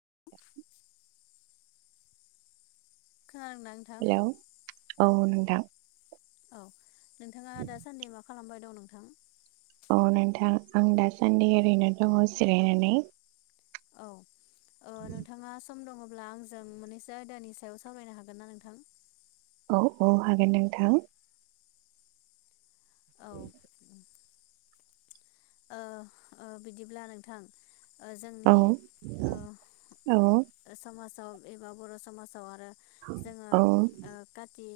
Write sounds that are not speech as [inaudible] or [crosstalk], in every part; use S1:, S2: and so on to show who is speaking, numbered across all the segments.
S1: [inaudible]
S2: खोनादों ना नोंथां?
S1: हेलौ औ नोंथां,
S2: औ नोंथाङा दासान्दि मा मा खालामबाय दं नोंथां?
S1: औ नोंथां आं दासान्दि ओरैनो दङ जिरायनानै,
S2: औ ओ नोंथाङा सम दङ, अब्ला आंजों मोननैसो आयदानि सायाव सावरायनो हागोन ना नोंथां?
S1: औ औ हागोन नोंथां।
S2: औ बिदिब्ला नोंथां
S1: औ
S2: जोंनि ओ समाज [unintelligible] एबा बर' समाजाव आरो जोङो
S1: औ
S2: काति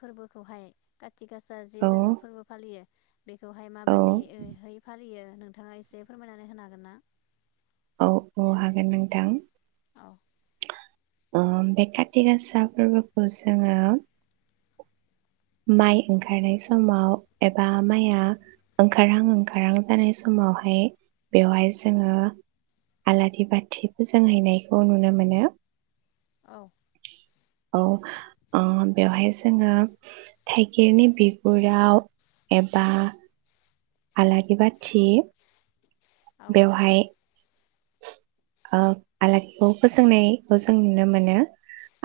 S2: फोरबोखौहाय खा थि गासा
S1: औ
S2: जि जोङो फोरबो फालियो बेखौहाय माबादि ओ है [unintelligible] नोंथाङा एसे फोरमायनानै होनो हागोन ना?
S1: औ औ हागोन नोंथां।
S2: औ
S1: बे काति गासा फोरबोखौ जोङो माइ ओंखारनाय समाव एबा माइआ ओंखारहां ओंखारहां जानाय समावहाय बेवहाय जोङो आलारि बाथि फोजोंहैनायखौ नुनो मोनो।
S2: औ
S1: औ बेवहाय जोङो थाइगेरनि बिगुराव एबा आलारि बाथि
S2: औ
S1: बेवहाय आलारिखौ फोजोंनायखौ जों नुनो मोनो।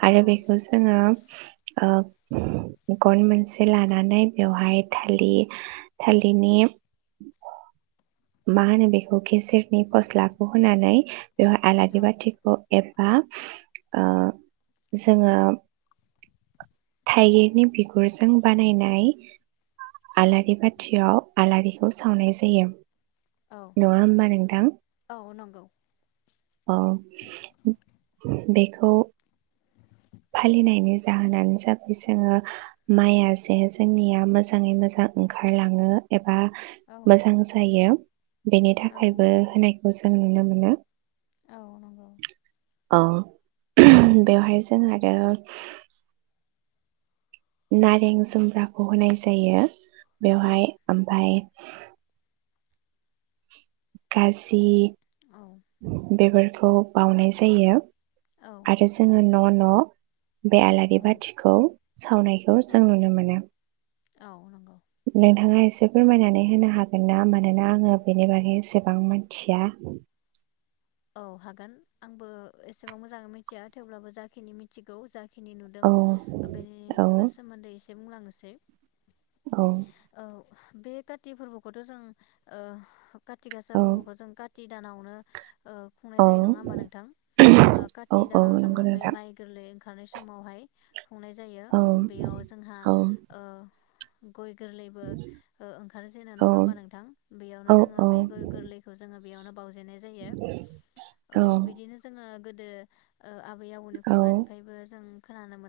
S1: आरो
S2: औ
S1: बेखौ जोङो गन मोनसे लानानै बेवहाय थालि थालिरनि मा होनो बेखौ गेजेरनि फस्लाखौ होनानै बेवहाय आलारि
S2: औ
S1: बाथिखौ ए बा जोङो थाइगिरनि बिगुरजों बानायनाय आलारि बाथियाव आलारिखौ सावनाय जायो।
S2: औ
S1: नङा होमबा नोंथां
S2: औ नंगौ
S1: औ बेखौ फालिनायनि जाहोनानो जाबाय जोङो माइया जे जोंनिया मोजाङै मोजां ओंखारलाङो एब बा
S2: औ
S1: मोजां जायो बेनि
S2: औ
S1: थाखायबो होनाय खौ जों नुनो मोनो
S2: औ नंगौ
S1: बेवहाय जोङो आरो नारें जुम्ब्राखौ होनाय जायो।
S2: औ
S1: बेवहाय ओमफ्राय [inaudible] गाजि बेफोरखौ बावनाय जायो।
S2: औ
S1: आरो जोङो न' [unintelligible] बे आलारि बाथिखौ सावनायखौ
S2: औ
S1: जों नुनो मोनो।
S2: औ नंगौ।
S1: नोंथांङा एसे फोरमायनानै होनो हागोन ना? मानोना आङो बेनि बागै एसेबां मिथिया।
S2: औ हागोन, आंबो एसेबां मोजांङै मिथिया थेवब्लाबो जाखिनि मिथिगौ [unintelligible] खिनि नुदों
S1: औ
S2: ओ बेनि ओ सोमोन्दै एसे बुंलांनोसै
S1: औ
S2: औ बे काति फोरबोखौथ' जों ओ [unintelligible] खाथि
S1: औ
S2: गासाफोरखौबो जों खाथि दानावनो
S1: औ
S2: खुंनाय जायो नंङा होमबा नोंथां? ओ
S1: औ
S2: काति
S1: औ
S2: दानाव जोङो
S1: नंगौ
S2: बै
S1: नोंथां
S2: माइ गोरलै ओंखारनाय समावहाय खुंनाय जायो
S1: औ
S2: बेयाव जोंहा
S1: औ
S2: ओ गय गोरलैबो ओ -ओंखार जेनो
S1: औ
S2: नंङा होमबा नोंथां बेयावनो
S1: औ
S2: जोङो
S1: औ
S2: बे गय गोरलैखौ जोङो [unintelligible] बावजेननाय जायो। औ बिदिनो जोंङो [unintelligible] उम ओ आबै -आबौनि
S1: औ
S2: खुगानिफ्रायबो जों [unintelligible]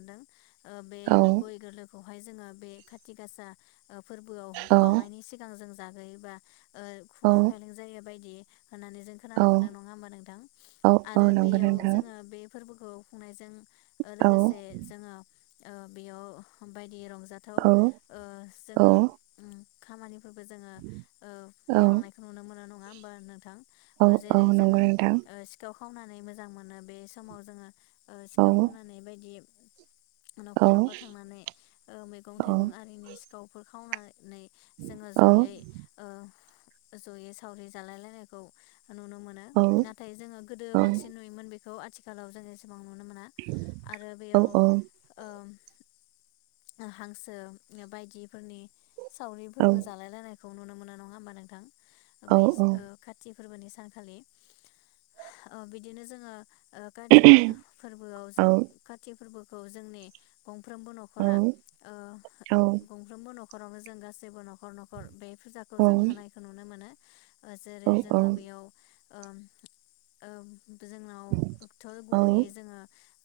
S2: ओ बे
S1: औ
S2: गय गोरलैखौ ओमफ्राय जोंङो बे काति गासा [unintelligible] फोरबोआव बाउनायनि सिगां जों जाग्रोयोबा ओ खुगा खायलें जायो बायदि होननानै जों खोनानो मोनदों। नङा होमबा नोंथां आरो
S1: नंगौ
S2: बेयाव
S1: नोंथां
S2: जोंङो बे फोरबोखौ खुंनायजों ओ
S1: औ
S2: लोगोसे जोङो ओ बेयाव बायदि रंजा जाथाव
S1: औ
S2: ओ
S1: औ
S2: जोङो उम खामानि फोरबो जोंङो ओ मावलांनायखौ नुनो मोनो नंङा होमबा नोंथां
S1: औ औ औ
S2: जोङो
S1: औ औ
S2: ओ सिखाव खावनानै मोजां मोनो बे समाव जोङो ओ सिखाव खावनानै बायदि नखर नखर थांनानै ओ मैगं थाइगं आरिनि दाउफोर खावनानै नै जोङो जयै ओ जयै सावरि जालायलायनायखौ नुनो मोनो नाथाय जोङो गोदो बांसिन नुयोमोन बेखौ खौ आथिखालाव [unintelligible] गोबां नुनो मोना आरो बेयाव ओ हांसो बायदिफोरनि
S1: औ
S2: सावरिफोरबो जालाय लायनाय खौ नुनो मोनो नङा होमबा नोंथां
S1: औ
S2: बेस ओ खाथि फोरबोनि सानखालि ओ बिदिनो जोङो ओ काति फोरबोआव जों काति फोरबो खौ जोंनि गंफ्रोमबो नखरा ओ गंफ्रोमबो नखर नखरावनो जों गासैबो नखर नखर बे फुजाखौ जों होनायखौ नुनो मोनो ओ जेरै जोङो बेयाव ओओ जोंनावथ गुबैयै जोङो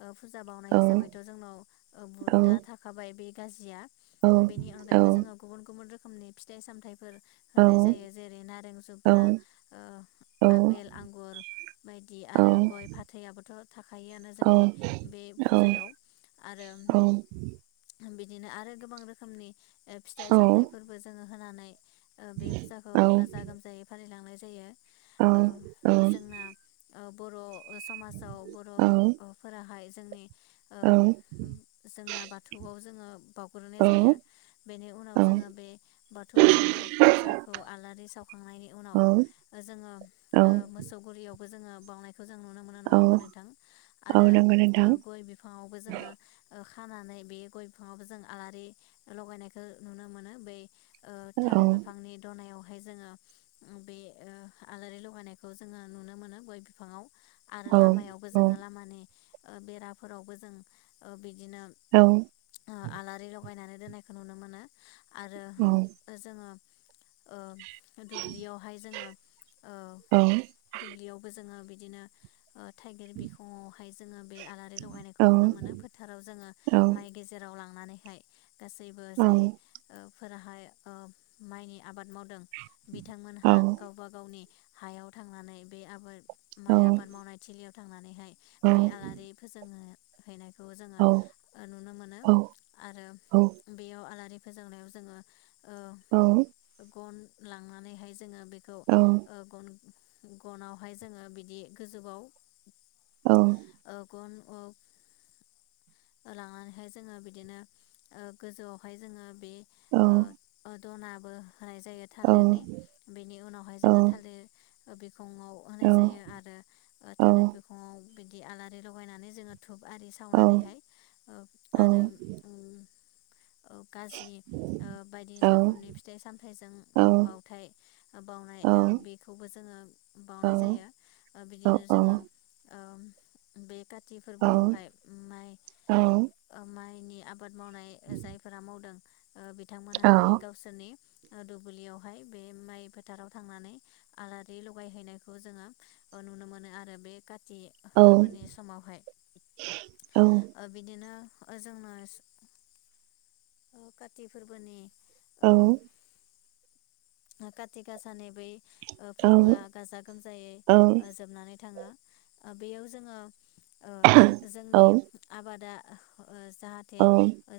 S2: औ फुजा
S1: औ
S2: बावनाय हिसाबैथ जोंनाव ओ
S1: औ
S2: बुधा थाखाबाय बे गाजिया बेनि अनगायैबो जोङो गुबुन गुबुन रोखोम नि फिथाइ सामथाइ फोर होनाय जायो जेरै नारें जुमब्रा ओ आपेल, आंगुर बायदि आरो गय फाथै आबो थ [inaudible] थाखायोआनो जोंनि बे फुजायाव आरो बिदिनो आरो गोबां रोखोमनि फिथाइ सामथायफोरबो जोङो होनानै ओ बे फुजाखौ गाजा गोमजायै फालिलांनाय जायो ओ जोंना ओ बर' समाजाव बर' फोराहाय औ जोंना बाथौआव जोङो बावउग्रोनाय जायो बेनि उनाव जोङो बे बाथौआव जोङो फुजाखौ आलारि सावखांनायनि उनाव जोङो ओ मोसौगुलियाव जों बावनाय खौ जों नुनो मोनो नङा होमबा नोंथां आरो
S1: नंगौ नोंथां
S2: गय बिफांआवबो जोङो खानानै बे गय बिफाङावबो जों आलारि लगायनायखौ नुनो मोनो बै ओ
S1: औ
S2: थालिर बिफांनि दनायाव जों उम बे ओ आलारि लगाय होनायखौ जोङो नुनो मोनो गय बिफाङाव आरो
S1: औ
S2: लामायावबो जोङो लामानि बेराफोरावबो जों ओ बे बिदिनो
S1: औ औ
S2: आलारि होनानै दोननायखौ नुनो मोनो। आरो जोङो ओ दुब्लियावहाय जोङो ओ
S1: औ
S2: दुब्लियावबो जोङो बि बिदिनो थाइगिर बिखङावहाय जोङो बे आलारि लगायनायखौ नुनो मोनो
S1: औ औ
S2: फोथाराव जोङो माइ
S1: औ
S2: गेजेराव लाड़ थांनानैहाय गासैबो
S1: औ
S2: जाय ओ फोराहाय माइनि आबाद माव बिथांमोनहा गावबा गावनि हायाव थांनानै बे आबाद माइ आबाद
S1: औ
S2: मावनाय थिलियाव थांनानैहाय
S1: औ
S2: बे आलारि फोजोङो [unintelligible] खौ जोङो नुनो मोनो आरो बेयाव आलारि फोजोंनायाव जोङो ओ
S1: औ
S2: गन लांनानैहाय जोङो बेखौ गन गनावहाय जोङो बिदि गोजौआव ओ गन औ लांनानैहाय जोङो बिदिनो ओ गोजौयावहाय जोङो बे
S1: औ
S2: ओ ओ दनाबो होनाय जायो थालिरनि बेनि उनावहाय जोङो थालिर ओ बि खङाव होनाय जायो आरो
S1: औ
S2: थालिर बिखङाव बिदि आलारि लगायनानै जोङो धुब आरि
S1: औ औ
S2: सावनानैहाय
S1: औ
S2: आरो उम ओ गाज्रि ओ बायदि
S1: नंगौ
S2: रोखोमनि फिथाइ सामथाइजों ओ बावथाय बावनाय बेखौबो जोङो बाउनाय जायो बिदिनो जोङो ओ बे का टि फोरबोआवहाय माइ ओ माइ आबाद मावनाय जायफोरा मावदों ओ बिथांमोनाहाय गावसोरनि ओ दुब्लियावहाय बे माइ फोथाराव थांनानै आलारि लगायहैनायखौ जोङो नुनो मोनो आरो बे काति फोरबोनि समावहाय ओ बिदिनो जोंनो काति फोरबोनि औ काटि गासानि बै ओ फोरबोआ गाजा गोमजायै ओ जोबनानै थाङो, दा बेयाव जोङो ओ जोंनि आबादा ओ जाहाथे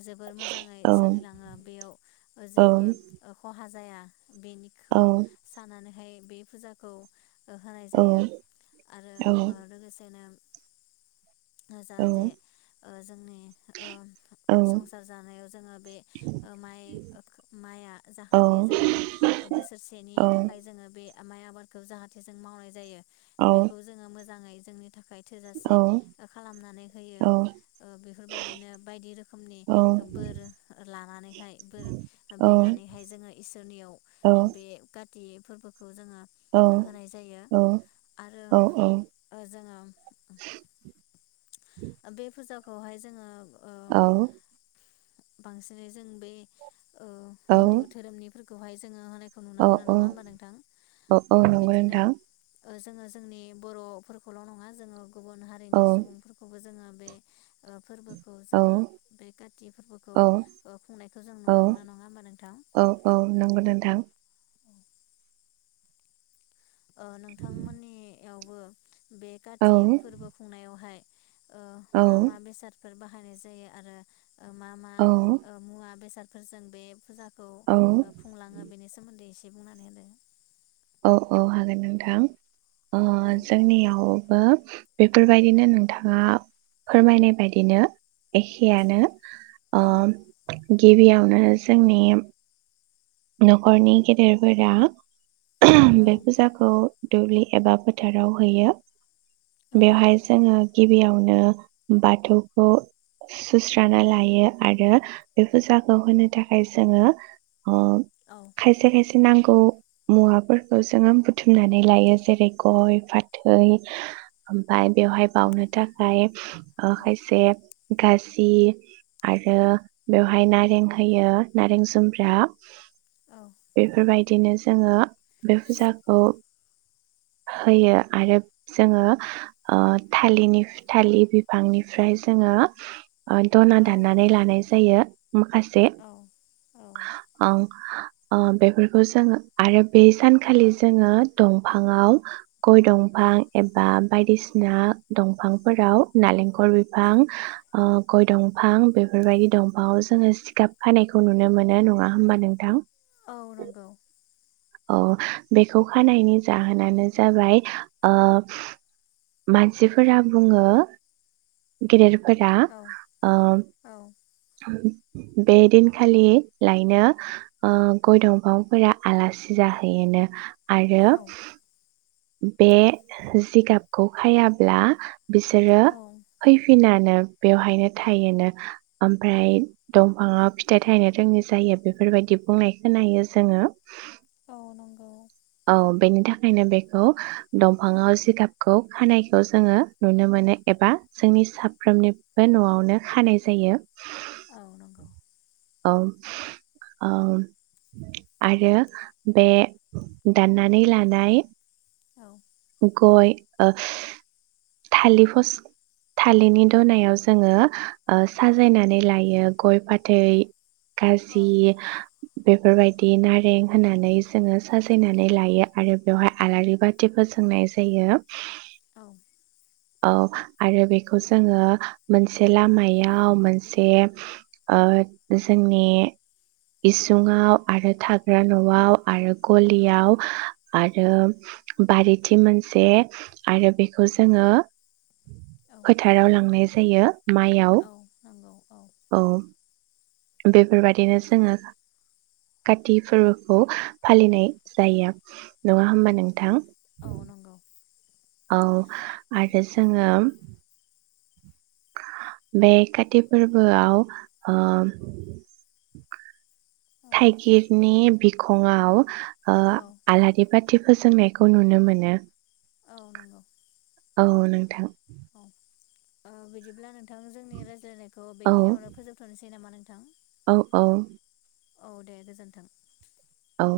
S2: जोबोर मोजाङै सोलिलाङो बेयाव जेबो ओ खहा जाया बेनिखौ सान्नानैहाय बे फुजाखौ ओ होनाय जायो आरो ओ लोगोसेनो जाहाथे ओ जोंनि औ संसार जानायाव जोङो बे माइ- माइया जाहाथे जोंनियाव बोसोरसेनि थाखाय जोङो बे माइ आबादखौ जाहाथे जों मावनाय जायो बेखौ जोङो मोजाङै जोंनि थाखाय थोजासे खालामनानै होयो ओ बेफोरबायदिनो बायदि रोखोमनि बोर लानानैहाय, बोर बिनानैहाय जोङो इसोरनियाव अ बे काथि फोरबो खौ जोङो होनाय जायो आरो अ जोङो अ बे फुजाखौहाय जोङो ओ
S1: औ।
S2: बांसिनै जों बे औ हिन्दु धोरोमनि फोर खौहाय
S1: औ औ औ औ नंगौ नोंथां।
S2: जोङो जोंनि बर'फोरखौल' नङा जोङो गुबुन
S1: औ
S2: हारिनि सुबुं बेखौबो जोङो बे ओ फोरबोखौ जोङो,
S1: औ
S2: बे काति फोरबोखौ
S1: औ
S2: अ खुंनायखौ जों नुनो
S1: औ
S2: मोनो नङा होमबा नोंथां?
S1: औ औ नंगौ नोंथां
S2: अ नोंथांमोननि इयावबो बे
S1: औ
S2: काति फोरबो खुंनायावहाय अ
S1: औ
S2: मा -मा बेसाद फोर बाहायनाय जायो आरो मा मा
S1: औ
S2: अ मुवा बेसाद फोरजों बे फुजा खौ खुंलाङो बेनि सोमोन्दै दे बुंनानै होदो
S1: औ-औ हागोन नोंथां। अ
S2: होदो।
S1: जोंनियाव बेफोरबायदिनो नोंथाङा फोरमायनाय बायदिनो एखेयानो आ
S2: औ
S1: गिबियावनो जोंनि नखरनि गेदेरफोरा
S2: औ
S1: बे फुजाखौ दुब्लि एबा फोथाराव हैयो।
S2: औ
S1: बेवहाय जोङो गिबियावनो बाथौखौ सुस्राना लायो आरो बे फुजाखौ होनो थाखाय जोङो अ
S2: औ
S1: खायसे खायसे नांगौ मुवाफोरखौ जोङो बुथुमनानै लायो जेरै गय-फाथै ओमफ्राय बेवहाय बानो थाखाय अ
S2: औ
S1: खायसे गाजि आरो बेवहाय नारें होयो नारें जुम्ब्रा द बेफोर बाय बिदिनो जोङो बे फुजाखौ होयो आरो जोङो थालिर बिफांनिफ्राय जोङो धना
S2: औ
S1: दाननानै लानाय जायो। माखासे बेफोरखौ जोङो आरो बे सानखालि जोङो दंफाङाव गय दंफां
S2: औ
S1: एबा बायदिसिना ना दंफांफोराव नालेंखर बिफां गय दंफां बेफोरबायदि दंफांआव जोङो जिगाब खानायखौ नुनो मोनो नङा। होमबा नोंथां
S2: औ नंगौ।
S1: औ बेखौ खानायनि जाहोनानो जाबाय मानसिफोरा बुङो गेदेर
S2: औ
S1: आ
S2: औ
S1: बे दिनखालि लायनो गय दंफांफोरा आलासि जाहैयोनो आरो
S2: औ
S1: बे जिगाबखौ हायाब्ला बिसोरो फैफिना बेवहायनो थायोनो ओमफ्राय दंफाङाव फिथाइ थायनो रोङै जायो बेफोरबायदि बुंनाय खोनायो जोङो
S2: औ नंगौ।
S1: औ बेनो दा ओंखायनो बेखौ दंफाङाव जिगाबखौ खानायखौ जोङो नुनो मोनो एबा जोंनि साफ्रोमनिबो न'आवनो खानाय जायो
S2: औ नंगौ
S1: औ ओ आरो बे दाननानै लानाय
S2: औ
S1: गय ओ थालिर फसला थालिरनि दनायाव जोङो साजायनानै लायो गय फाथै
S2: औ
S1: खासि बेफोरबायदि नारें होननानै जोङो साजायनानै लायो आरो बेवहाय आलारि बाथिफोर जोंनाय जायो
S2: औ
S1: औ आरो बेखौ जोङो मोनसे लामायाव मोनसे ओ जोंनि इसुङाव आरो थाग्रा न'आव आरो गलियाव आरो बारि थिं मोनसे आरो बेखौ जोङो फोथाराव लांनाय जायो माइयाव
S2: औ नंगौ।
S1: औ बेफोरबादिनो जोङो काति फोरबोखौ फालिनाय जायो नङा
S2: औ
S1: होनबा नोंथां
S2: औ नंगौ
S1: औ
S2: औ
S1: आरो जोङो बे काति फोरबोआव ओ थाइगिरनि बिखङआव ओ
S2: औ
S1: आलारि बाथि फोजोंनायखौ नुनो मोनो
S2: [unintelligible]
S1: औ नोंथां
S2: औ ओ बिदिब्ला नों नोंथां जोंनि रायज्लायनायखौ
S1: औ
S2: बेखिनियावनो फोजोबथ'नोसै [unintelligible] नामा नोंथां
S1: औ औ
S2: औ दे गोजोन्थों
S1: औ